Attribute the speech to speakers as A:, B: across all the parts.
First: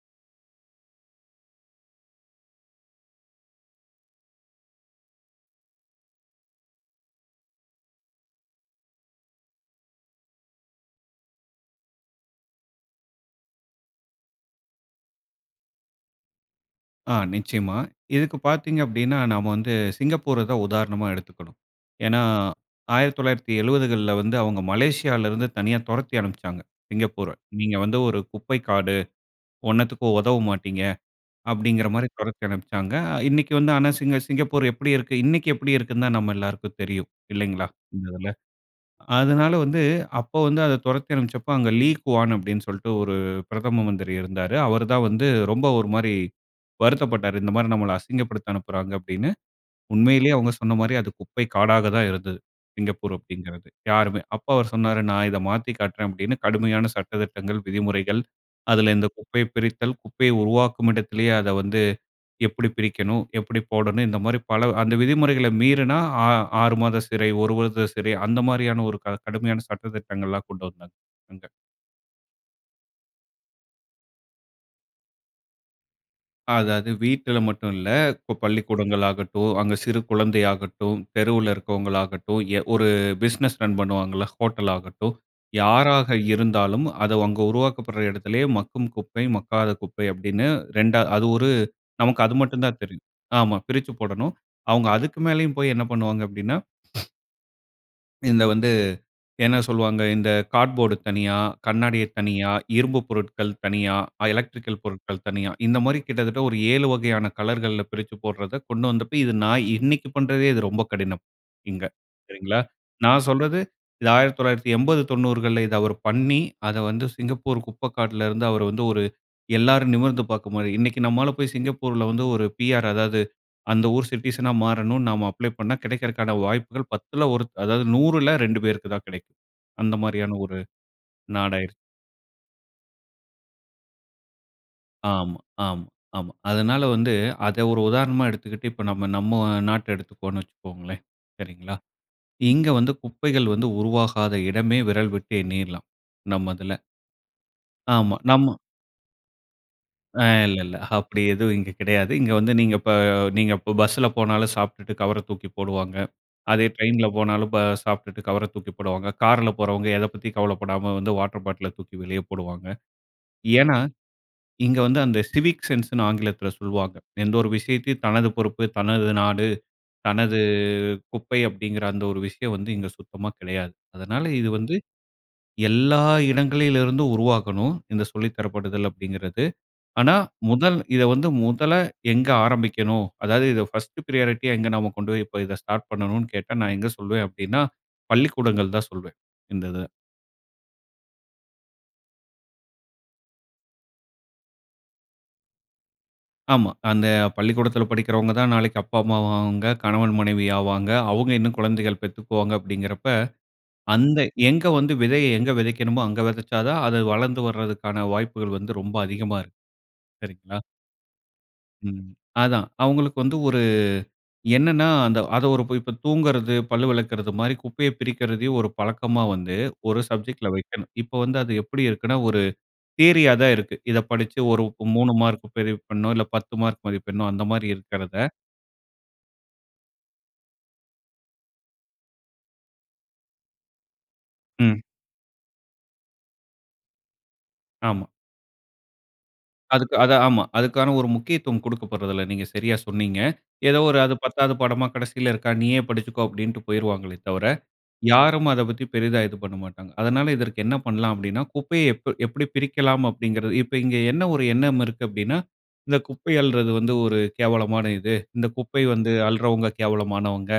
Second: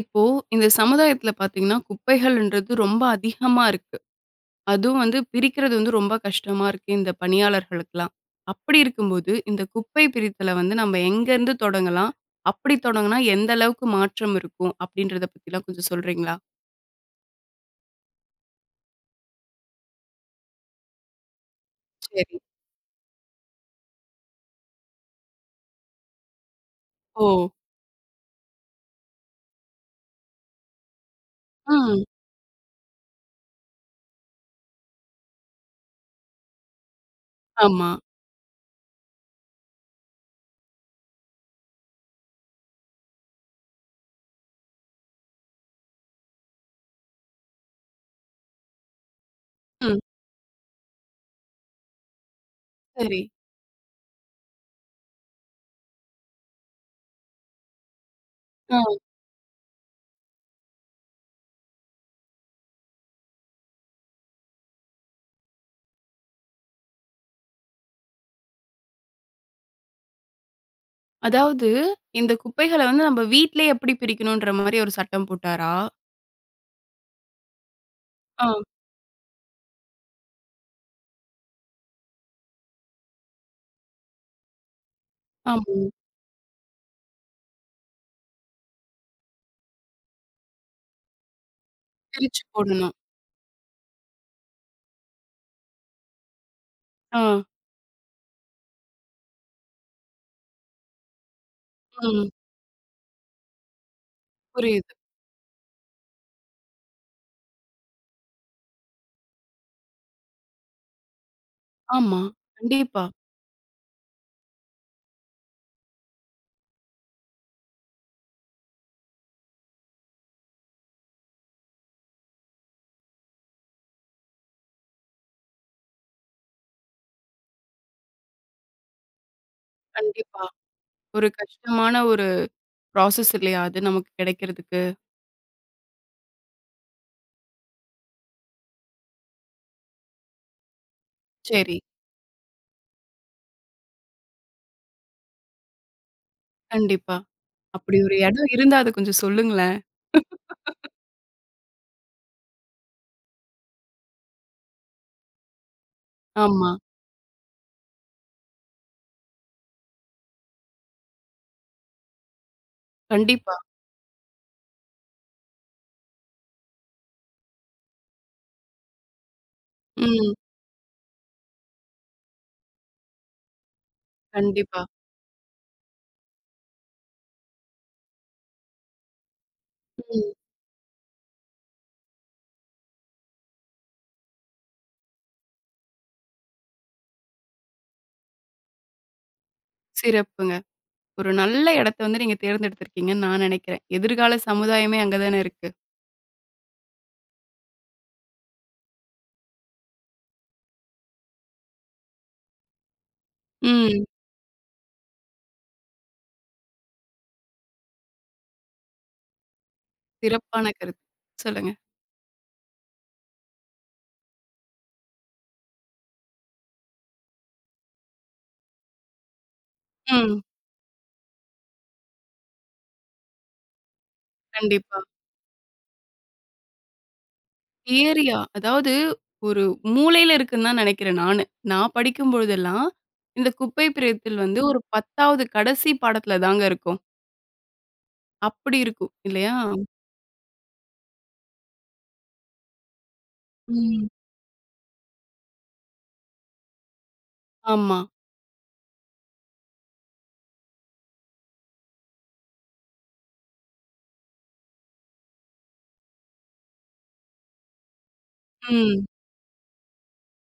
A: இப்போ, இந்த சமுதாயத்துல பார்த்தீங்கன்னா குப்பைகள்ன்றது ரொம்ப அதிகமா இருக்கு. அதுவும் வந்து பிரிக்கிறது வந்து ரொம்ப கஷ்டமா இருக்கு. இந்த பணியாளர்களுக்குலாம். அப்டி இருக்கும்போது இந்த குப்பை பிரித்தல வந்து நம்ம எங்கருந்து தொடங்கலாம், அப்படி தொடங்கினா எந்த அளவுக்கு மாற்றம் இருக்கும். அப்டின்றத பற்றிலாம் கொஞ்சம் சொல்றீங்களா?
B: ஆ. நிச்சயமா. இதுக்கு பார்த்தீங்க அப்டின்னா நம்ம வந்து சிங்கப்பூர தான் உதாரணமா எடுத்துக்கணும். ஏனா,
A: சரி.
B: 1970கள்ல வந்து அவங்க மலேசியாவில இருந்து தனியா தொரத்தி அனுப்பிச்சாங்க சிங்கப்பூர.
A: ஓ!
B: "நீங்க வந்து ஒரு குப்பை காடு, ஒன்னத்துக்கும் உதவ மாட்டீங்க"
A: ஆ.
B: அப்டிங்கிற மாரி தொரத்தி அனுப்பிச்சாங்க. இன்னைக்கு வந்து ஆனா, சிங்க சிங்கப்பூர் எப்டி இருக்கு? இன்னைக்கு எப்டி இருக்குதுன்னு தான் நம்ம எல்லாருக்கும் தெரியும் இல்லைங்களா.
A: ஆமா.
B: இந்த இதுல. அதனால வந்து அப்போ வந்து அத தொரத்தி அனுப்பிச்ச அப்ப, அங்கு லீ குவான் அப்டி என்று சொல்ட்டு ஒரு பிரதம மந்திரி இருந்தாரு. அவரு தான் வந்து ரொம்ப ஒரு மாரி வருத்தப்பட்டாரு. "இந்த மாரி நம்மல அசிங்கப்படுத்த அனுப்புறாங்க" அப்டின்னு.
A: ம்.
B: உண்மையிலேயே அவங்க சொன்ன மாரி அது குப்பை காடாக தான் இருந்துது, சிங்கப்பூர்
A: சரி.
B: அப்டிங்கிறது. யாருமே அப்போ அவுரு சொன்னாரு "நான் இத மாத்தி காட்றேன்" அப்டின்னு. கடுமையான சட்ட திட்டங்கள், விதிமுறைகள் அதுல
A: ம்.
B: இந்த குப்பையை பிரித்தல், குப்பையை உருவாக்கும் இடத்திலேயே அத வந்து எப்டி பிரிக்கணும், எப்டி போடணும் இந்த மாரி பல அந்த விதிமுறைகள மீறினா 6 மாத சிறை, 1 வருட சிறை அந்த மாரியான ஒரு க கடுமையான சட்ட திட்டங்கள்லாம் கொண்டு வந்தாங்க அங்க.
A: அதாவது இந்த குப்பைகள வந்து நம்ம வீட்டிலயே எப்டி பிரிக்கணுன்ற மாரி ஒரு சட்டம் போட்டாரா?
B: அதாவது வீட்டில மட்டும் இல்ல. இப்போ
A: ஆ.
B: பள்ளிக்கூடங்கள் ஆகட்டும், அங்க சிறு குழந்தையாகட்டும். தெருவில இருக்கிறவங்களாகட்டும். ஒரு பிசினஸ் ரன் பண்ணுவாங்கல்ல, ஹோட்டல் ஆகட்டும்.
A: ஆமா.
B: யாராக இருந்தாலும். அதை அங்க உருவாக்கப்படுற இடத்திலயே மக்கும் குப்பை, மக்காத குப்பை, அப்படின்னு 2 அது ஒரு நமக்கு அது
A: பிரிச்சு
B: மட்டும் தான்
A: போடணும்.
B: தெரியும். ஆமா பிரிச்சு போடணும். அவங்க அதுக்கு மேலேயும் போய் என்ன பண்ணுவாங்க? அப்படின்னா
A: ஆ.
B: இந்த வந்து என்ன சொல்லுவாங்க, இந்த கார்ட்போர்ட் தனியா, கண்ணாடிய
A: ம்.
B: தனியா, இரும்பு பொருட்கள் தனியா எலக்ட்ரிக்கல்
A: புரியுது.
B: பொருட்கள் தனியா, இந்த மாரி கிட்டத்தட்ட ஒரு 7 வகையான கலர்கள்ல பிரிச்சு போடுறத கொண்டு வந்தப்போ, இது நான் இன்னைக்கு பண்ணுறதே இது ரொம்ப கடினம். இங்க
A: ஆமா,
B: சரிங்களா.
A: கண்டிப்பா.
B: நான் சொல்றது. இது 1989, 90 இத அவர் பண்ணி அத வந்து சிங்கப்பூர் குப்பை காட்டில இருந்து அவரு வந்து ஒரு எல்லோரும் நிமிர்ந்து பார்க்கற மாரி, இன்னைக்கு நம்மால போய் சிங்கப்பூர்ல வந்து ஒரு PR, அதாவது அந்த ஊர் சிட்டிசன்‌ஆ மாறணும், நாம அப்ளை பண்ணினா கிடைக்கிறதற்கான வாய்ப்புகள் 1/10 அதாவது 2/100 பேருக்கு தான் கிடைக்கும். அந்த மாதிரியான
A: கண்டிப்பா.
B: ஒரு
A: ஒரு
B: நாடாயிருச்சு.
A: கஷ்டமான ஒரு புரோசஸ் இல்லையா? அது நமக்கு கிடைக்கிறதுக்கு.
B: ஆமா, ஆமா, ஆமா. அதனால வந்து அதை ஒரு உதாரணமா எடுத்துக்கிட்டு. இப்போ நாம நம்ம நாட்ட எடுத்துக்குவோம்ன்னு வச்சுக்கோங்களேன் சரிங்களா.
A: சரி.
B: இங்க வந்து குப்பைகள் வந்து உருவாகாத இடமே விரல் விட்டு எண்ணீரலாம் நம்ம இதுல.
A: கண்டிப்பா, அப்படி ஒரு
B: ஆமா,
A: இடம்
B: நம்ம
A: இருந்தா, அதை கொஞ்சம் சொல்லுங்களேன்.
B: அ இல்ல, இல்ல. அப்படி எதுவும் இங்க கிடையாது. இங்க வந்து நீங்க இப்போ, நீங்க இப்போ பஸ்ஸில போனாலும், சாப்ட்டுட்டு கவர தூக்கி போடுவாங்க. அதே
A: ஆமா.
B: ட்ரெயினில போனாலும், சாப்பிட்டுட்டு கவர தூக்கி போடுவாங்க. காரில போறவங்க எதை பத்தியும் கவலைப்படாம வந்து வாட்டர் பாட்டில தூக்கி வெளியே போடுவாங்க.
A: கண்டிப்பா.
B: ஏன்னா, இங்க வந்து அந்த சிவிக் சென்ஸ்ன்னு ஆங்கிலத்தில சொல்லுவாங்க. எந்த ஒரு விஷயத்தையும் தனது பொறுப்பு, தனது நாடு,
A: ம்.
B: தனது குப்பை, அப்படிங்கிற அந்த ஒரு விஷயம் வந்து இங்க சுத்தமா கிடையாது. அதனால இது வந்து
A: கண்டிப்பா.
B: எல்லா இடங்களிலிருந்தும் உருவாகணும். இந்த சொல்லி தரப்படுதல் அப்படிங்கிறது. ஆனா,
A: ம்.
B: முதல் இதை வந்து முதல்ல எங்க ஆரம்பிக்கணும். அதாவது இதை பர்ஸ்ட் பிரையாரிட்டியா, எங்க நம்ப கொண்டு போய் இப்போ இதை ஸ்டார்ட் பண்ணணும்ன்னு கேட்டா நான் எங்க சொல்வேன் அப்படின்னா, பள்ளிக்கூடங்கள் தான் சொல்வேன். இந்த இத.
A: சிறப்புங்க. ஒரு நல்ல இடத்த வந்து நீங்க தேர்ந்தெடுத்திருக்கீங்கன்னு நான் நினைக்கிறேன். எதிர்கால சமுதாயமே அங்க தான இருக்கு.
B: ஆமா. அந்த பள்ளிக்கூடத்துல படிக்கிறவங்க தான் நாளைக்கு அப்பா, அம்மா ஆவாங்க. கணவன், மனைவி ஆவாங்க. அவுங்க இன்னும் குழந்தைகள் பெத்துக்குவாங்க அப்டிங்கறப்ப,
A: ம்.
B: அந்த எங்க வந்து விதைய எங்கு விதைக்கணுமோ அங்கு விதச்சா தான், அது வளர்ந்து வர்தற்கான வாய்ப்புகள் வந்து ரொம்ப அதிகமா இருக்கும். சரிங்களா.
A: சிறப்பான கருத்து. சொல்லுங்க.
B: ம். அதான் அவங்ளுக்கு வந்து ஒரு அ என்னன்னா அந்த அத ஒரு இப்போ தூங்குறது, பல்லு விளக்கிறது மாரி குப்பைய பிரிக்கிறதையும் ஒரு பழக்கமா வந்து ஒரு
A: ம்.
B: சப்ஜெக்ட்‌ல வைக்கணும். இப்ப வந்து, அது எப்டி இருக்குன்னா ஒரு தியரியா தான் இருக்கு. இத படிச்சி ஒரு
A: கண்டிப்பா.
B: 3 மார்க் பதிவு பண்ணணும் இல்ல ,10 மார்க் மதிப்பிடணும் அந்த மாரி இருக்கிறத.
A: ஏரியா. அதாவது ஒரு மூலையில இருக்குன்னு தான் நினைக்கிறன் நானு. நான் படிக்கும்பொழுதெல்லாம் இந்த குப்பை பிரித்தில் வந்து ஒரு
B: ம்.
A: 10வது கடைசி பாடத்துல தாங்க இருக்கும்.
B: ஆமா.
A: அப்படி இருக்கும் இல்லையா?
B: அதுக்கு அது ஆமா. அதுக்கான ஒரு முக்கியத்துவம் கொடுக்கப்பட்றதுல்ல. நீங்க சரியாக சொன்னீங்க. ஏதோ ஒரு
A: ம்
B: அது 10 படமா கடைசியில இருக்கிறதா நீயே படிச்சிக்கோ அப்டின்னு போய்டுவாங்களே தவிர.
A: ஆமா.
B: யாரும் அத பத்தி பெரியதா இது பண்ணமாட்டாங்க. அதனால இதற்கு என்ன பண்ணலாம் அப்டின்னா, குப்பைய எப் எப்டி பிரிக்கலாம் அப்டிங்கிறது. இப்ப இங்க என்ன ஒரு எண்ணம் இருக்கு அப்டின்னா, இந்த குப்பை அள்றது வந்து ஒரு கேவலமான இது. இந்த குப்பை
A: ம்.
B: வந்து அள்றவங்க கேவலமானவங்க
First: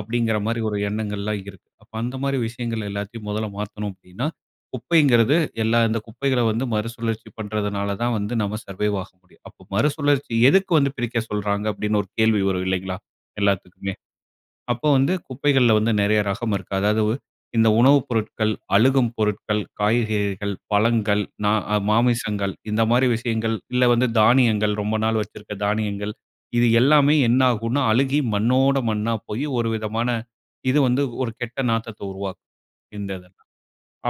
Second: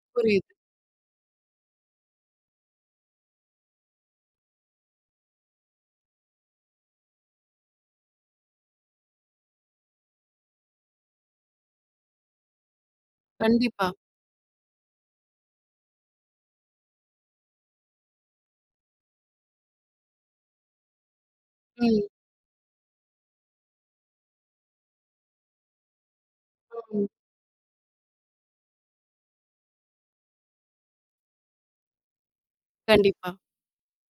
B: அப்டிங்கிற
A: புரியுது.
B: மாரி ஒரு எண்ணங்கள்லாம் இருக்கு. அப்போ அந்த மாரி விஷயங்கள் எல்லாத்தையும் முதல்ல மாத்தணும் அப்டின்னா. குப்பைங்கிறது, எல்லா இந்த குப்பைய வந்து மறுசுழற்சி பண்றதுனால தான் வந்து நம்ம சர்வைவ் ஆக முடியும். அப்போ மறுசுழற்சி எதுக்கு வந்து பிரிக்க சொல்றாங்க அப்டின்னு ஒரு கேள்வி வரும் இல்லைங்களா,
A: கண்டிப்பா.
B: எல்லாத்துக்குமே. அப்போ வந்து குப்பைகள்ல வந்து நெறைய ரகம் இருக்கு. அதாவது, இந்த உணவுப் பொருட்கள், அழுகும் பொருட்கள், காய்கறிகள், பழங்கள், நா
A: ம்.
B: மாமிசங்கள் இந்த மாரி விஷயங்கள். இல்ல, வந்து தானியங்கள் ரொம்ப நாள் வச்சிருக்க தானியங்கள். இது
A: ம்.
B: எல்லாமே என்னாகுன்னா, அழுகி மண்ணோடு மண்ணா போயி ஒரு விதமான இது வந்து ஒரு கெட்ட நாத்தத்த உருவாக்கும், இந்த
A: கண்டிப்பா.
B: இதெல்லாம்.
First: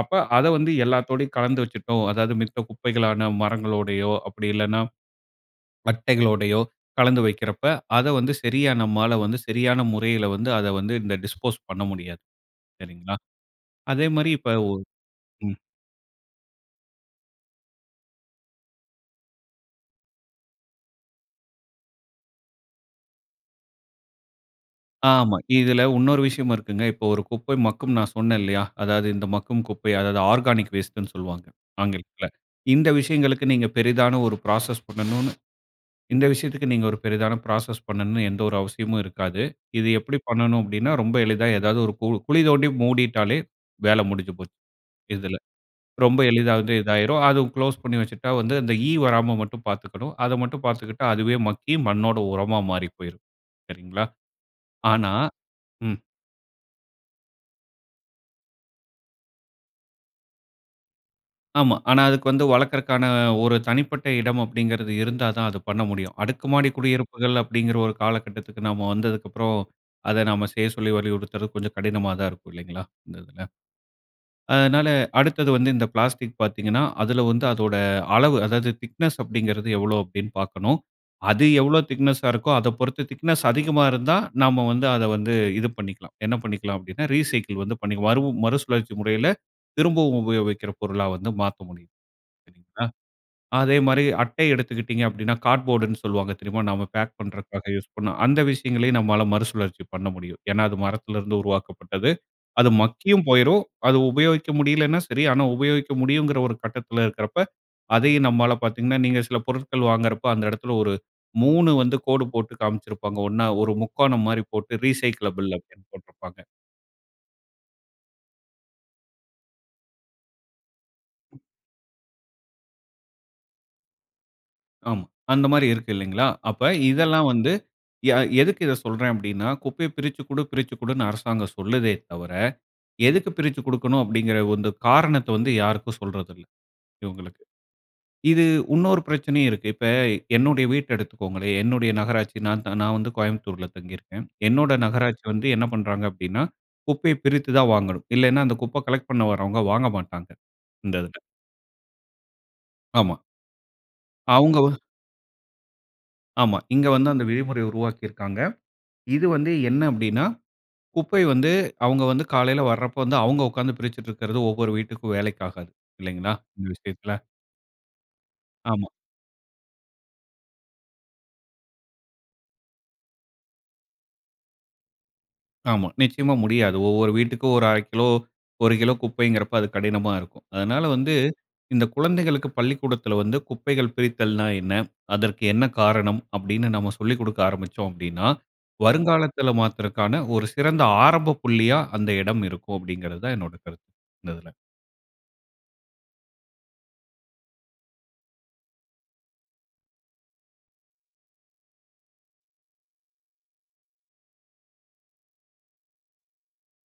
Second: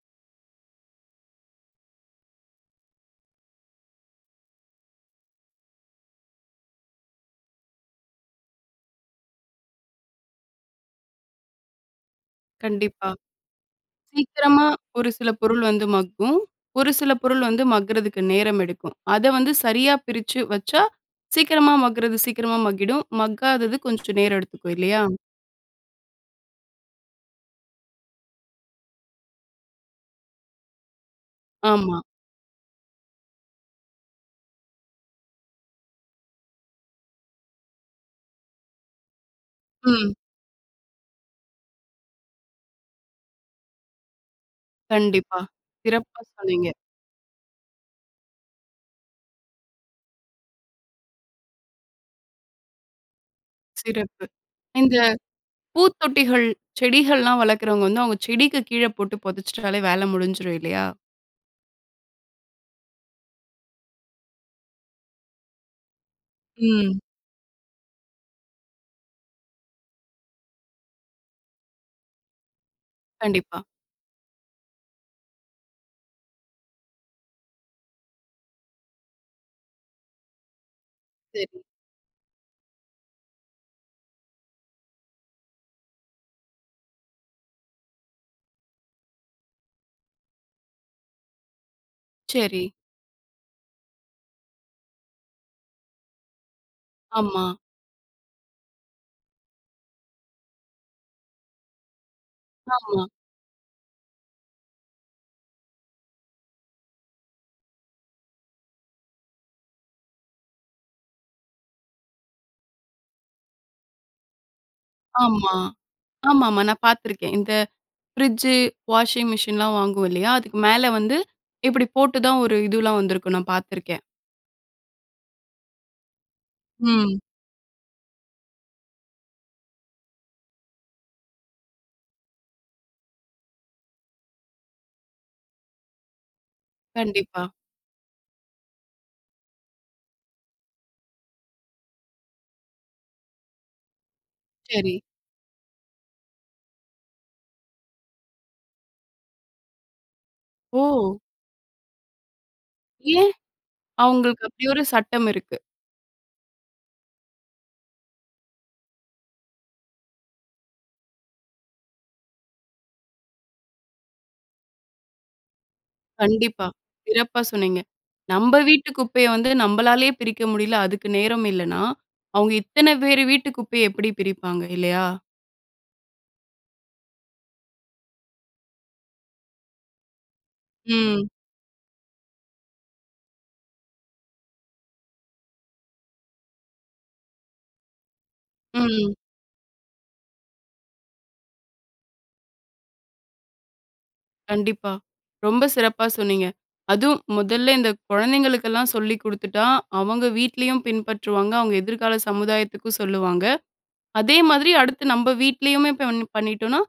B: அப்ப அத வந்து எல்லாத்தோடையும் கலந்து வச்சுட்டோம். அதாவது மித்த குப்பைகளான, மரங்களோடையோ அப்டி இல்லனா பட்டைகளோடையோ கலந்து வைக்கிறப்ப, அத வந்து சரியான நம்மால வந்து சரியான முறையில வந்து அத வந்து இந்த டிஸ்போஸ் பண்ண முடியாது.
A: கண்டிப்பா.
B: சரிங்களா. அதே மாரி இப்போ.
A: சீக்கிரமா ஒரு சில
B: ம்
A: பொருள் வந்து மக்கும். ஒரு சில பொருள் வந்து மக்குறதுக்கு நேரம் எடுக்கும். அத வந்து சரியா பிரிச்சு வச்சா, சீக்கிரமா மக்குறது சீக்கிரமா மக்கிடும். மக்காதது கொஞ்சம் நேரம் எடுத்துக்கும் இல்லையா?
B: ஆமா. இதுல இன்னொரு விஷயம் இருக்குங்க. இப்ப ஒரு குப்பை மக்கும் நான் சொன்னன் இல்லையா, அதாவது இந்த மக்கும் குப்பை, அதாவது ஆர்கானிக் வேஸ்ட்டுன்னு சொல்லுவாங்க
A: ஆமா.
B: ஆங்கிலத்துல. இந்த விஷயங்களுக்கு நீங்க பெரிதான ஒரு ப்ராசஸ் பண்ணணும்னு இந்த விஷயத்துக்கு நீங்க ஒரு பெரிதான ப்ராசஸ் பண்ணணும்னு எந்த ஒரு அவசியமும் இருக்காது. இது
A: ம்.
B: எப்டி பண்ணணும் அப்டின்னா, ரொம்ப எளிதா ஏதாவது ஒரு கு குழி தோண்டி மூடிட்டாலே வேல முடிஞ்சு போச்சு இதுல.
A: கண்டிப்பா. சிறப்பா
B: ரொம்ப எளிதா வந்து
A: சொன்னீங்க.
B: இதாயிரும். அது குளோஸ் பண்ணி வச்சுட்டா வந்து, அந்த ஈ வராம மட்டும் பாத்துக்கணும். அத மட்டும் பாத்துக்கிட்டா அதுவே மக்கி மண்ணோட உரமா மாறி போயிரும். சரிங்களா.
A: சிறப்பு. இந்த
B: ஆனா ம்.
A: பூத்தொட்டிகள், செடிகள்லாம் வளர்க்கிறவங்க வந்து அவங்க செடிக்கு கீழ போட்டு புதச்சுட்டாலே வேல முடிஞ்சிடும் இல்லையா?
B: ஆமா. ஆனா அதுக்கு வந்து வளர்க்கதற்கான ஒரு தனிப்பட்ட இடம் அப்டின்கிறது இருந்தா தான் அது பண்ண முடியும். அடுக்குமாடி
A: ம்.
B: குடியிருப்புகள் அப்டின்கிற ஒரு காலகட்டத்துக்கு நாம வந்ததுக்கப்புறம், அத நாம செய்ய சொல்லி வலியுறுத்றது கொஞ்சம் கடினமா தான் இருக்கும் இல்லைங்களா? இந்த இதுல.
A: கண்டிப்பா.
B: அதனால அடுத்தது வந்து இந்த பிளாஸ்டிக் பாத்தீங்கன்னா, அதுல வந்து அதோட அளவு அதாவது திக்னஸ் அப்படிங்கிறது எவ்ளோ அப்டின்னு பார்க்கணும். அது
A: சரி.
B: எவ்ளோ திக்னெஸ்ஸா இருக்கோ அத பொறுத்து திக்னஸ் அதிகமா இருந்தா நம்ம வந்து அத வந்து இது பண்ணிக்கலாம். என்ன பண்ணிக்கலாம் அப்டின்னா ரீசைக்கிள் வந்து பண்ணிக்கலாம். மறு மறுசுழற்சி முறையில திரும்பவும் உபயோகிக்கிற பொருளா வந்து மாத்த முடியும்
A: சரி.
B: சரிங்ளா? அதே மாரி அட்டை எடுத்துக்கிட்டீர்ங்க அப்டின்னா, கார்ட்போர்டுன்னு சொல்லுவாங்க தெரியுமா? நாம பேக்
A: ஆமா.
B: பண்ணுறதுக்காக யூஸ் பண்வோம், அந்த விஷயங்களையும் நம்மால மறுசுழற்சி பண்ண முடியும். ஏன்னா அது மரத்ல இருந்து உருவாக்கப்பட்டது. அது
A: ஆமா.
B: மக்கியும் போய்ரும் அது உபயோகிக்க முடியலைன்னா சரி. ஆனா, உபயோகிக்க முடியுங்கிற ஒரு கட்டத்ல இருக்றப்போ அதையும் நம்மால பாத்தீங்கன்னா, நீங்க சில பொருட்கள் வாங்குறப்போ அந்த இடத்துல ஒரு 3 வந்து கோடு போட்டு காமிச்சிருப்பாங்க. ஒண்ணா ஒரு முக்கோணம் மாரி போட்டு ரீசைக்கிளபிள்
A: ஆமா,
B: அப்டின்னு போட்டிருப்பாங்க.
A: ஆமாமா. நான் பார்த்துருக்கேன் இந்த ஃப்ரிட்ஜு, வாஷிங் மிஷின்லாம் வாங்குவோம் இல்லயா? அதுக்கு மேல வந்து இப்டி போட்டு தான் ஒரு இதுலாம் வந்திருக்கும் நான் பார்த்துருக்கேன்.
B: ஆமா. அந்த மாரி இருக்கு, இல்லைங்களா? அப்ப
A: ம்.
B: இதெல்லாம் வந்து யா எதுக்கு இத சொல்றேன் அப்படின்னா, குப்பைய பிரிச்சு குடு, பிரிச்சு குடுன்னு அரசாங்கம் சொல்லுதே தவர, "எதுக்கு பிரிச்சுக் கொடுக்கணும்?" அப்படின்கிற ஓ, இந்த காரணத்த வந்து யாருக்கும் சொல்றதில்ல. இவங்களுக்கு.
A: கண்டிப்பா.
B: இது, உன்னொரு பிரச்சனையும் இருக்கு. இப்ப, என்னுடைய வீட்ட எடுத்துக்கோங்களேன், என்னுடைய நகராட்சி நான் த நான் வந்து கோயம்புத்தூர்ல தங்கிருக்கேன். என்னோட
A: சரி.
B: நகராட்சி வந்து என்ன பண்றாங்க அப்படின்னா, குப்பைய பிரித்து தான் வாங்கணும். இல்லைன்னா, அந்த குப்ப கலெக்ட் பண்ண வாரவங்க, வாங்கமாட்டாங்க. இந்த இதுல.
A: ஓ!
B: ஆமா.
A: ஏன்? அவங்களுக்கு
B: அவங்க
A: அப்படி
B: ஒ
A: ஒரு சட்டம் இருக்கு.
B: ஆமா. இங்க வந்து அந்த விதிமுறைய உருவாக்கிருக்காங்க. இது வந்து என்ன அப்படின்னா, குப்பை வந்து அவங்க வந்து காலையில வரப்போ வந்து, அவங்க உட்கார்ந்து பிரிச்சிட்டுருக்கறது, ஒவ்வொரு வீட்டுக்கும் வேலைக்கு ஆகாது. இல்லைங்களா, இந்த
A: கண்டிப்பா.
B: விஷயத்துல?
A: சிறப்பா சொன்னீங்க. நம்ப
B: ஆமா.
A: வீட்டு குப்பைய வந்து, நம்பளாலயே பிரிக்க முடியல, அதுக்கு நேரம் இல்லன்னா. அவங்க இத்தன பேரு வீட்டு குப்பைய, எப்படி பிரிப்பாங்க? இல்லையா?
B: ஆமா, நிச்சயமா முடியாது. ஒவ்வொரு வீட்டுக்கும் 1/2 கிலோ, 1 கிலோ குப்பைங்கிறப்ப, அது கடினமா இருக்கும். அதனால வந்து,
A: ம்.
B: இந்த குழந்தைகளுக்கு பள்ளிக்கூடத்தில வந்து, "குப்பைகள் பிரித்தல்ன்னா என்ன? அதற்கு என்ன காரணம்?" அப்படின்னு நம்ம சொல்லிக் குடுக்க ஆரம்பிச்சோம் அப்படின்னா,
A: ம்.
B: வருங்காலத்துல மாத்துறக்கான ஒரு சிறந்த ஆரம்பப் புள்ளியா, அந்த இடம் இருக்கும் அப்படிங்கிறது தான் என்னோட கருத்து. இந்த இதுல.
A: கண்டிப்பா. ரொம்ப சிறப்பா சொன்னீங்க. அதுவும், முதல்ல இந்த குழந்தைங்களுக்கெல்லாம் சொல்லி குடுத்துட்டா, அவங்க வீட்லயும் பின்பற்றுவாங்க, அவங்க எதிர்கால சமுதாயத்துக்கும் சொல்லுவாங்க. அதே மாதிரி, அடுத்து நம்ம வீட்லயுமே பண்ணி பண்ணிட்டோன்னா,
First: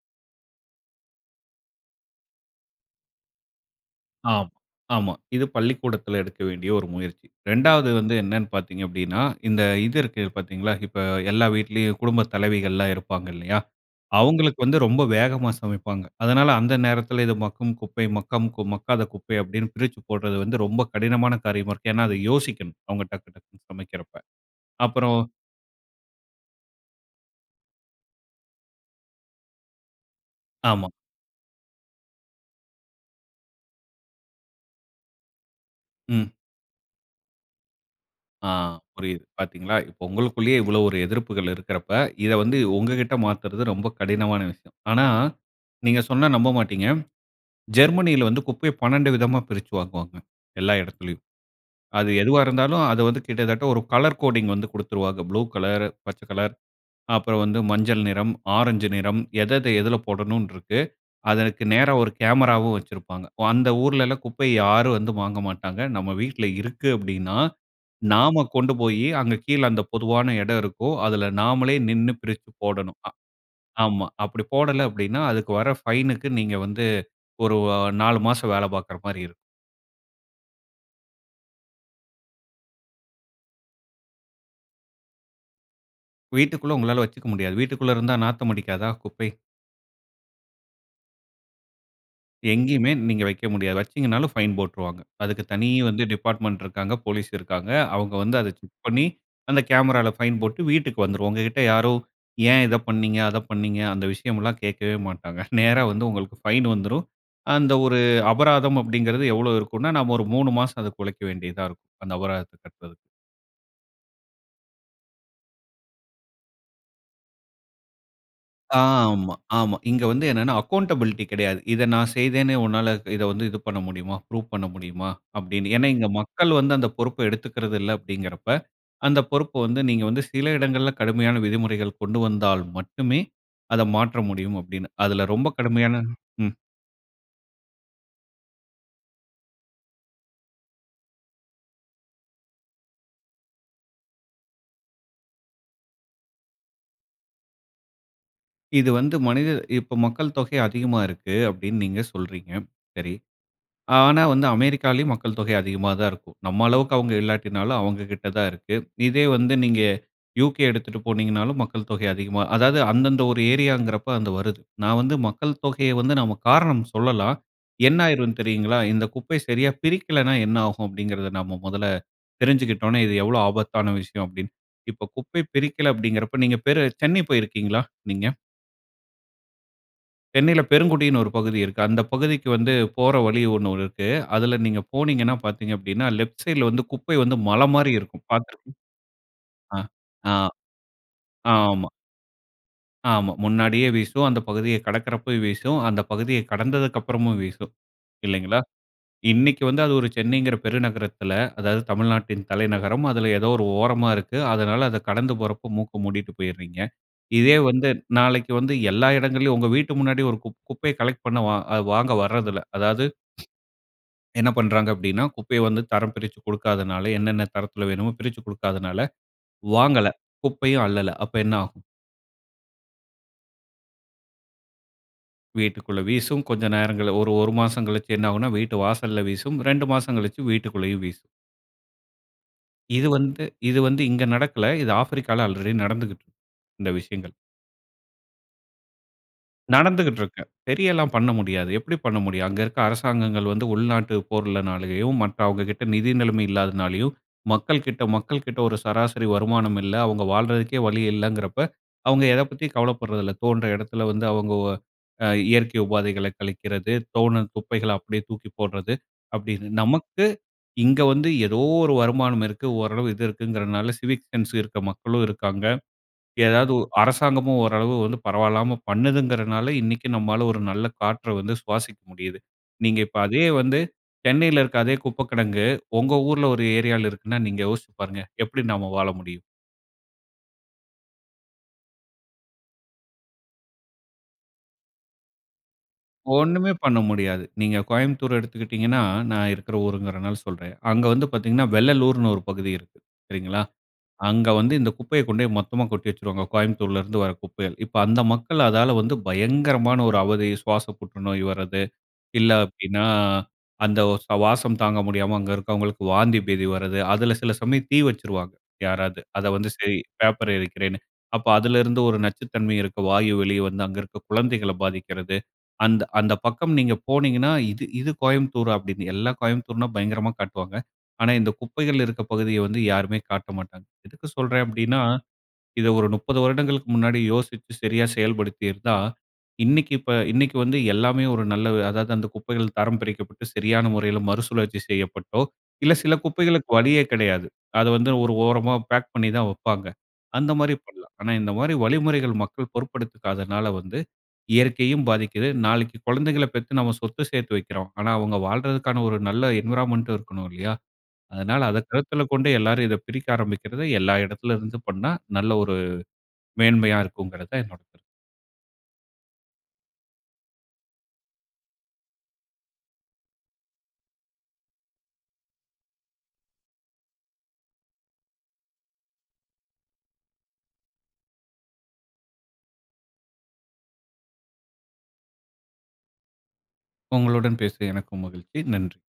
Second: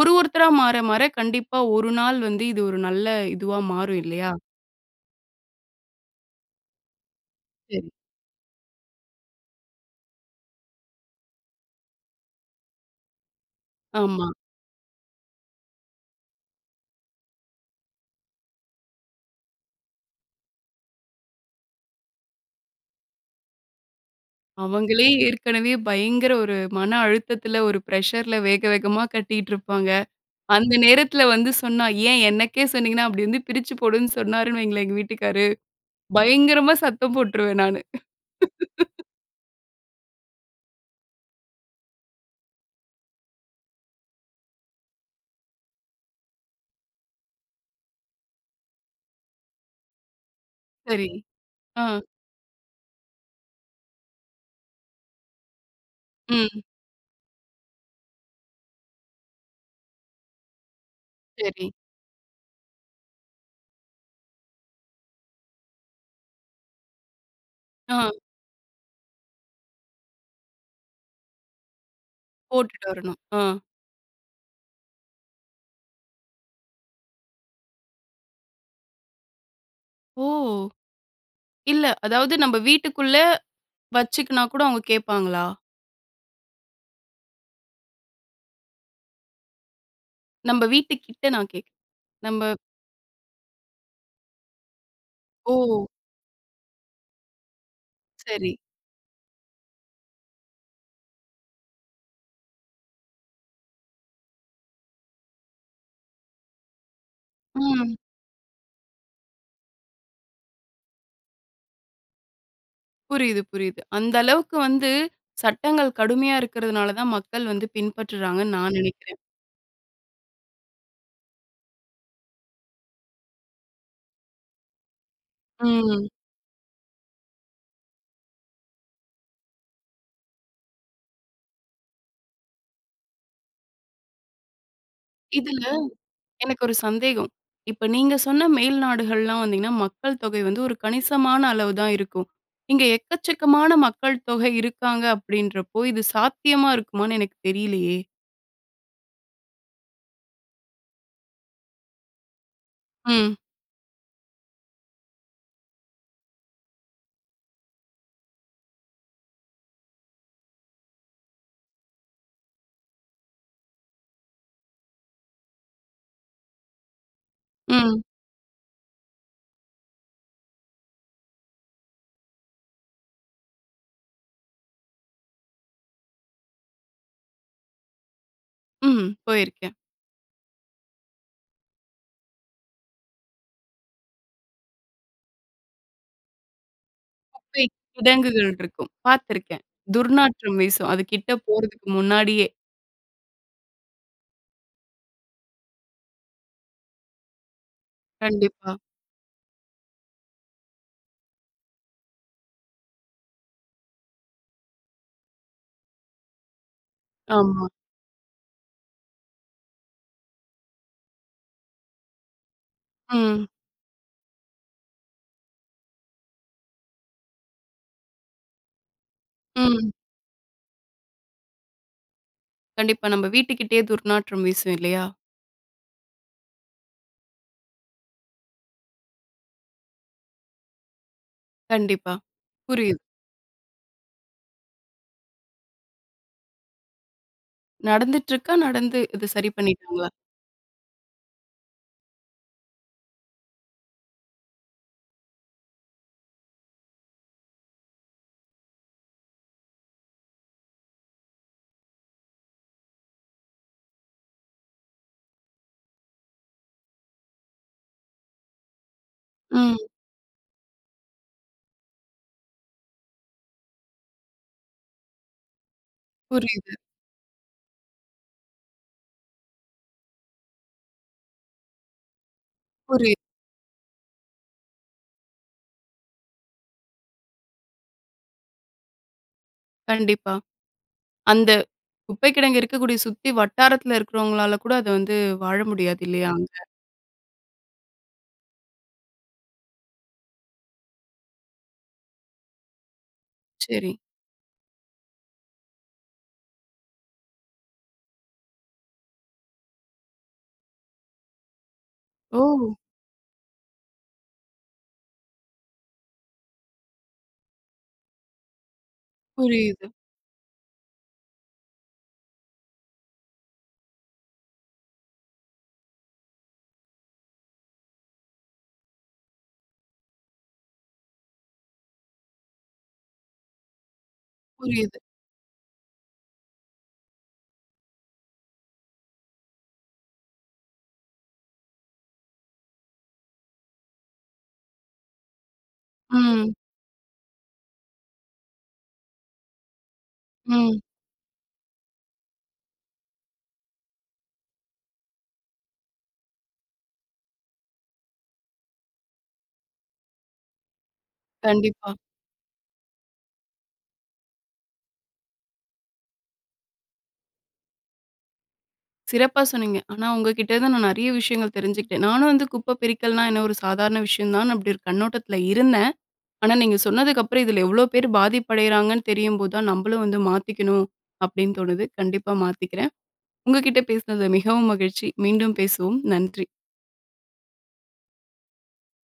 A: ஒரு ஒருத்தரா மாற, மாற கண்டிப்பா ஒரு நாள் வந்து இது ஒரு நல்ல இதுவா மாறும், இல்லையா?
B: ஆம். ஆமா. இது பள்ளிக்கூடத்துல எடுக்க வேண்டிய ஒரு முயற்சி. 2
A: சரி.
B: வந்து என்னென்னு பார்த்தீங்க அப்படின்னா, இந்த இது இருக்கு பாத்தீங்களா, இப்ப எல்லா வீட்லயும் குடும்பத் தலைவிகள்லாம் இருப்பாங்க, இல்லையா?
A: ஆமா.
B: அவங்களுக்கு வந்து ரொம்ப வேகமா சமைப்பாங்க. அதனால அந்த நேரத்துல, இது மக்கும் குப்பை, மக்கம் கு மக்காத குப்பை அப்படின்னு பிரிச்சு போடுறது வந்து, ரொம்ப கடினமான காரியமா இருக்கு. ஏன்னா அது யோசிக்கணும். அவங்க டக்கு, டக்குனு சமைக்குறப்ப.
A: அவங்களே
B: அப்புறம்,
A: ஏற்கனவே பயங்கர ஒரு மன அழுத்தத்துல, ஒரு பிரஷர்‌ல வேக, வேகமா கட்டிட்டுருப்பாங்க. அந்த
B: ஆமா.
A: நேரத்துல வந்து சொன்னா, "ஏன் எனக்கே சொன்னீங்கன்னா?" அப்படி வந்து "பிரிச்சு போடுன்னு சொன்னார்ன்னு வைங்களேன் எங்க வீட்டுக்காரு,"
B: ம்.
A: பயங்கரமா சத்தம் போட்டுருவேன், நானு.
B: ஆ, புரியுது. பாத்தீங்களா, இப்போ உங்களுக்குள்ளயே இவ்வளவு ஒரு எதிர்ப்புகள் இருக்கிறப்ப, இத வந்து உங்ககிட்ட மாத்துறது ரொம்ப கடினமான விஷயம். ஆனா, நீங்க சொன்னா நம்பமாட்டீங்க. ஜெர்மனில வந்து, குப்பைய 12 விதமா பிரிச்சு வாங்குவாங்க. எல்லா
A: சரி.
B: இடத்திலயும்.
A: ஆ.
B: அது எதுவா இருந்தாலும், அது வந்து கிட்டத்தட்ட ஒரு கலர் கோடிங் வந்து குடுத்துருவாங்க, ப்ளூ கலர், பச்ச கலர்
A: ம்.
B: அப்புறம் வந்து மஞ்சள் நிறம், ஆரஞ்சு நிறம், எதெத எதுல போடணுன்ருக்கு. அதற்கு
A: சரி.
B: நேரா ஒரு கேமராவும் வச்சிருப்பாங்க. அந்த ஊர்லலாம் குப்பைய, யாரும் வந்து வாங்க மாட்டாங்க. நம்ம வீட்டுல இருக்கு அப்படின்னா,
A: ஆ.
B: நாம கொண்டு போயி அங்க கீழ அந்த பொதுவான இடம் இருக்கும், அதுல நாமளே நின்னு பிரிச்சு
A: போட்டுட்டு
B: போடணும். அ,
A: வரணும், ஆ.
B: ஆமா, அப்படி போடல அப்படின்னா அதுக்கு வர ஃபைனுக்கு நீங்க வந்து, ஒரு அ, 4 மாசம் வேல பார்க்குற மாரி இருக்கும்
A: ஓ! இல்ல. அதாவது நம்ப வீட்டுக்குள்ள வச்சுக்கினா கூட அவங்க கேட்பாங்களா?
B: வீட்டுக்குள்ள உங்களால வச்சுக்க முடியாது. வீட்டுக்குள்ள இருந்தா நாத்தம் அடிக்காதா? குப்பை.
A: நம்ப வீட்டு கிட்ட நான் கேக் நம்ப
B: எங்கேயுமே நீங்க வைக்க முடியாது. வச்சிங்கன்னாலும் ஃபைன் போட்டுருவாங்க, அதுக்கு தனி
A: ஓ!
B: வந்து டிபார்ட்மெண்ட் இருக்காங்க, போலீஸ் இருக்காங்க. அவுங்க வந்து அத
A: சரி.
B: செக் பண்ணி அந்த கேமரால ஃபைன் போட்டு வீட்டுக்கு வந்துரும். உங்ககிட்ட யாரோ "ஏன் இத பண்ணீங்க? அத பண்ணீங்க?" அந்த விஷயம்லாம் கேட்கவே மாட்டாங்க. நேரா வந்து உங்களுக்கு ஃபைன் வந்துரும். அந்த
A: ம்.
B: ஒரு அபராதம் அப்படிங்கறது எவ்வளோ இருக்குன்னா? நம்ம ஒரு 3 மாசம் அதுக்கு உழைக்க வேண்டியதா இருக்கும். அந்த அபராதத்தை கட்டுறதுக்கு.
A: புரியிது, புரியிது. அந்த அளவுக்கு வந்து சட்டங்கள் கடுமையா இருக்கிறதுனால தான் மக்கள் வந்து பின்பற்றுறாங்கன்னு நான் நெனைக்கிறேன்.
B: ஆமா, ஆமா. இங்க வந்து என்னென்னா, அக்கவுண்டபிலிட்டி கிடையாது. இத நான் செய்தேனு உன்னால இதை வந்து இது பண்ண முடியுமா? ப்ரூப் பண்ண முடியுமா? அப்படின்னு ஏன்னா, இங்க
A: ம்.
B: மக்கள் வந்து அந்த பொறுப்பை எடுத்துக்கறது இல்ல அப்படிங்கிறப்ப "அந்த பொறுப்ப வந்து நீங்க வந்து சில இடங்கள்ல கடுமையான விதிமுறைகள் கொண்டு வந்தால் மட்டுமே" அத மாற்ற முடியும். அப்படின்னு, அதுல ரொம்ப
A: இதுல,
B: கடுமையான ம்.
A: எனக்கு ஒரு சந்தேகம். இப்ப, நீங்க சொன்ன மேல்நாடுகள்லாம் வந்தீங்கன்னா, மக்கள் தொகை வந்து ஒரு கணிசமான அளவு தான் இருக்கும். இங்க எக்கச்சக்கமான மக்கள் தொகை இருக்காங்க அப்படின்றப்ப, இது சாத்தியமா இருக்குமான்னு எனக்குத் தெரியலையே.
B: இது வந்து மனிதர் இப்போ மக்கள் தொகை அதிகமா இருக்கு. அப்படின்னு நீங்க சொல்றீங்க சரி.
A: ம்.
B: ஆனா வந்து அமெரிக்காவிலயும் மக்கள் தொகை அதிகமா தான் இருக்கும். நம்ம அளவுக்கு அவங்க இல்லாட்டினாலும் அவங்ககிட்ட தான் இருக்கு. இதே வந்து நீங்க யு.கே. எடுத்துட்டு போனீங்கன்னாலும் மக்கள் தொகை அதிகமா அதாவது அந்தந்த ஒரு ஏரியாங்கிற போது அது வருது. நான் வந்து மக்கள் தொகைய வந்து நாம காரணம் சொல்லலாம். என்ன
A: ம்.
B: ஆயிரும்ன்னு தெரியுங்களா? இந்த குப்பை சரியா பிரிக்கலைன்னா என்ன ஆகும்? அப்படிங்கிறதை நாம முதல்ல தெரிஞ்சுகிட்டோம்ன்னா இது எவ்வளவு ஆபத்தான விஷயம் அப்படின்னு. இப்போ குப்பை பிரிக்கல அப்படிங்கிறப்ப, நீங்க பேர் சென்னை போயிருக்கீங்களா நீங்க?
A: ம். போயிருக்கேன்.
B: சென்னையில பெருங்குடின்னு ஒரு பகுதி இருக்கு. அந்த பகுதிக்கு வந்து போற வழி ஒன்னு இருக்கு. அதில நீங்க போனீங்கன்னா, பார்த்தீங்க அப்படின்னா, லெஃப்ட் சைட்‌ல வந்து குப்ப வந்து மலை
A: குப்பை
B: மாரி இருக்கும்.
A: கிடங்குகள்
B: பார்த்து இருக்க
A: இருக்கும். பாத்துருக்கேன்
B: ஆ ஆ
A: துர்நாற்றம் வீசும். அது கிட்ட போறதுக்கு
B: ஆமா.
A: முன்னாடியே.
B: ஆமா, முன்னாடியே வீசும். அந்த பகுதியை கடக்கிறப்ப வீசும். அந்த பகுதியை கடந்ததுக்கப்புறமும் வீசும். இல்லைங்களா,
A: கண்டிப்பா.
B: இன்னைக்கு வந்து அது ஒரு சென்னைங்கிற பெருநகரத்தில அதாவது தமிழ்நாட்டின் தலைநகரம். அதில ஏதோ ஒரு ஓரமா இருக்கு. அதனால, அத கடந்து போறப்ப மூக்க மூடிட்டு போயிடுறீங்க. இதே
A: ஆமா.
B: வந்து நாளைக்கு வந்து எல்லா இடங்கள்லயும், உங்க வீட்டு முன்னாடி ஒரு குப் குப்பைய கலெக்ட் பண்ண அது வாங்க வர்றதில்ல. அதாவது,
A: ம்.
B: என்ன பண்றாங்க அப்படின்னா, குப்பைய வந்து தரம் பிரிச்சு கொடுக்காததனால என்னென்ன தரத்தில வேண்டுமோ பிரிச்சுக் கொடுக்காததனால
A: ம்.
B: வாங்கல. குப்பையும் அள்ளல. அப்ப என்ன ஆகும்?
A: கண்டிப்பா. நம்ம வீட்டுக்கிட்டேயே துர்நாற்றம் வீசும் இல்லையா?
B: வீட்டுகுள்ள வீசும், கொஞ்சம் நேரங்கள்ல ஒரு 1 மாசம் கழிச்சு என்ன ஆகும்னா வீட்டு வாசல்ல வீசும். 2 மாசம் கழிச்சு வீட்டுகுள்ளேயும் வீசும்.
A: கண்டிப்பா. புரியுது.
B: இது வந்து இது வந்து இங்க நடக்கல. இது ஆஃப்ரிக்கால ஆல்ரெடி நடந்துகுட்டு இருக்கு இந்த விஷயங்கள்.
A: நடந்துட்ருக்கா, நடந்து இது சரி பண்ணிட்டாங்களா?
B: நடந்துகிட்டு இருக்கு, சரியலாம் பண்ண முடியாது, எப்டி பண்ண முடியும்? அங்க இருக்க அரசாங்கங்கள் வந்து உள்நாட்டு போர்ளனாலயும், மற்ற அவங்ககிட்ட நிதி நிலைமை இல்லாதனாலேயும், மக்கள்கிட்ட மக்கள்கிட்ட ஒரு சராசரி வருமானம் இல்ல அவங்க வாழ்றதுக்கே வழி இல்லைங்கிறப்ப, அவங்க எத பத்தியும் கவலப்படுறதில்ல, தோன்ற இடத்துல வந்து அவங்க உ அ இயற்கை உபாதைகள கழிக்கிறது, தோணும் குப்பைகள அப்டியே தூக்கி போடுறது, அப்டின்னு
A: ம்.
B: நமக்கு, இங்க வந்து ஏதோ ஒரு வருமானம் இருக்கு, ஓரளவு இது இருக்குங்கிறனால சிவிக் சென்ஸ் இருக்க மக்களும் இருக்காங்க, ஏதாவது
A: புரியுது.
B: ஒ அரசாங்கமும் ஓரளவு பரவாயில்லாம பண்ணுதுகிறதுனால, இன்னிக்கு நம்மால ஒரு நல்ல காற்ற வந்து சுவாசிக்க முடியுது. நீங்க
A: புரியுது.
B: இப்ப அதே வந்து, சென்னையில இருக்க அதே குப்ப கிடங்கு, உங்க ஊர்ல ஒரு ஏரியால இருக்குனா, நீங்க யோசிச்சு பாருங்க, எப்டி நாம வாழ முடியும்?
A: கண்டிப்பா. அந்த, குப்பை கிடங்கு இருக்கக்கூடிய சுத்தி வட்டாரத்தில இருக்கிறவங்களால கூட அத வந்து, வாழ முடியாது இல்லையா அங்க?
B: ஒண்ணுமே பண்ண முடியாது, நீங்க கோயம்புத்தூர் எடுத்துக்கிட்டிங்கன்னா, நான் இருக்குற ஊருங்கிறனால சொல்றேன், அங்க வந்து பாத்தீங்கன்னா வெள்ளலூர்னு ஒரு பகுதி இருக்கு, சரிங்களா,
A: சரி.
B: அங்க வந்து இந்த குப்பைய கொண்டு போய் மொத்தமா கொட்டி வச்சுருவாங்க. கோயம்புத்தூர்ல இருந்து வர குப்பைகள், இப்ப அந்த மக்கள் அதால வந்து பயங்கரமான ஒரு அவதி, சுவாச புற்றுநோய் வரது, இல்ல
A: ஓ!
B: அப்டின்னா, அந்த ஓ சு வாசம் தாங்க முடியாம அங்க இருக்கறவங்களுக்கு வாந்தி பேதி வரது, அதில சில சமயம் தீ வச்சுருவாங்க யாராது, அத வந்து
A: புரியுது.
B: சரி பேப்பர எரிக்கிறேனு, அப்ப அதில இருந்து ஒரு நச்சுத்தன்மை இருக்க வாயு வெளி வந்து அங்க இருக்க குழந்தைகள பாதிக்கிறது. அந்த அந்த பக்கம் நீங்க போனீங்கன்னா, இது இது கோயம்புத்தூரா அப்டினு, எல்லா கோயம்புத்தூர்னா பயங்கரமா காட்டுவாங்க. ஆனா, இந்த குப்பைகள் இருக்க பகுதிய வந்து யாருமே காட்ட மாட்டாங்க. எதுக்கு சொல்றேன்
A: புரியுது.
B: அப்டினா, இத ஒரு 30 வருடங்களுக்கு முன்னாடி யோசிச்சு சரியா செயல்படுத்திருந்தா, இன்னிக்கு இப்ப இன்னிக்கு வந்து எல்லாமே ஒரு நல்ல அதாவது அந்த குப்பைகள் தரம் பிரிக்கப்பட்டு, சரியான முறையில மறுசுழற்சி செய்யப்பட்டோ, இல்ல சில
A: ம்.
B: குப்பைகளுக்கு வழியே கிடையாது. அத வந்து ஒரு ஓரமா பேக் பண்ணி தான் வப்பாங்க. அந்த மாரி
A: ம்.
B: பண்ணலாம். ஆனா இந்த மாரி வழிமுறைகள் மக்கள் பொருட்பெடுத்துகாதனால வந்து, இயற்கையும் பாதிக்குது. நாளைக்கு குழந்தைகள பெத்து நாம சொத்து சேர்த்து வைக்கிறோம். ஆனா அவங்க வாழ்றதற்கான ஒரு நல்ல என்விரான்மென்ட்‌டும் இருக்கணும் இல்லையா? அதனால அத
A: கண்டிப்பா.
B: கருத்தில கொண்டு எல்லாரும் இத பிரிக்க ஆரம்பிக்கிறது, எல்லா இடத்துல இருந்து பண்ணா, நல்ல ஒரு மேன்மையா இருக்குங்கிறது தான் என்னோட கருத்து.
A: சிறப்பா சொன்னீங்க, ஆனா உங்க கிட்ட நான் நிறைய விஷயங்கள் தெரிஞ்சுக்கிட்டேன், நானும் வந்து குப்ப பிரிக்கல்னா என்ன ஒரு சாதாரண விஷயந்தான் அப்டி ஒரு கண்ணோட்டத்துல இருந்தேன். ஆனா நீங்க சொன்னதுக்கப்பறம், இதில எவ்ளோ பேர் பாதிப்படையறாங்கன்னு தெரியும்போதுதான் நம்மளும் வந்து மாத்திக்கணும், அப்டின்னு தோணுது, கண்டிப்பா மாத்திக்கிறேன், உங்க கிட்ட பேசினது மிகவும் மகிழ்ச்சி, மீண்டும் பேசுவோம் நன்றி.
B: உங்களுடன் பேசிய எனக்கும் மகிழ்ச்சி நன்றி.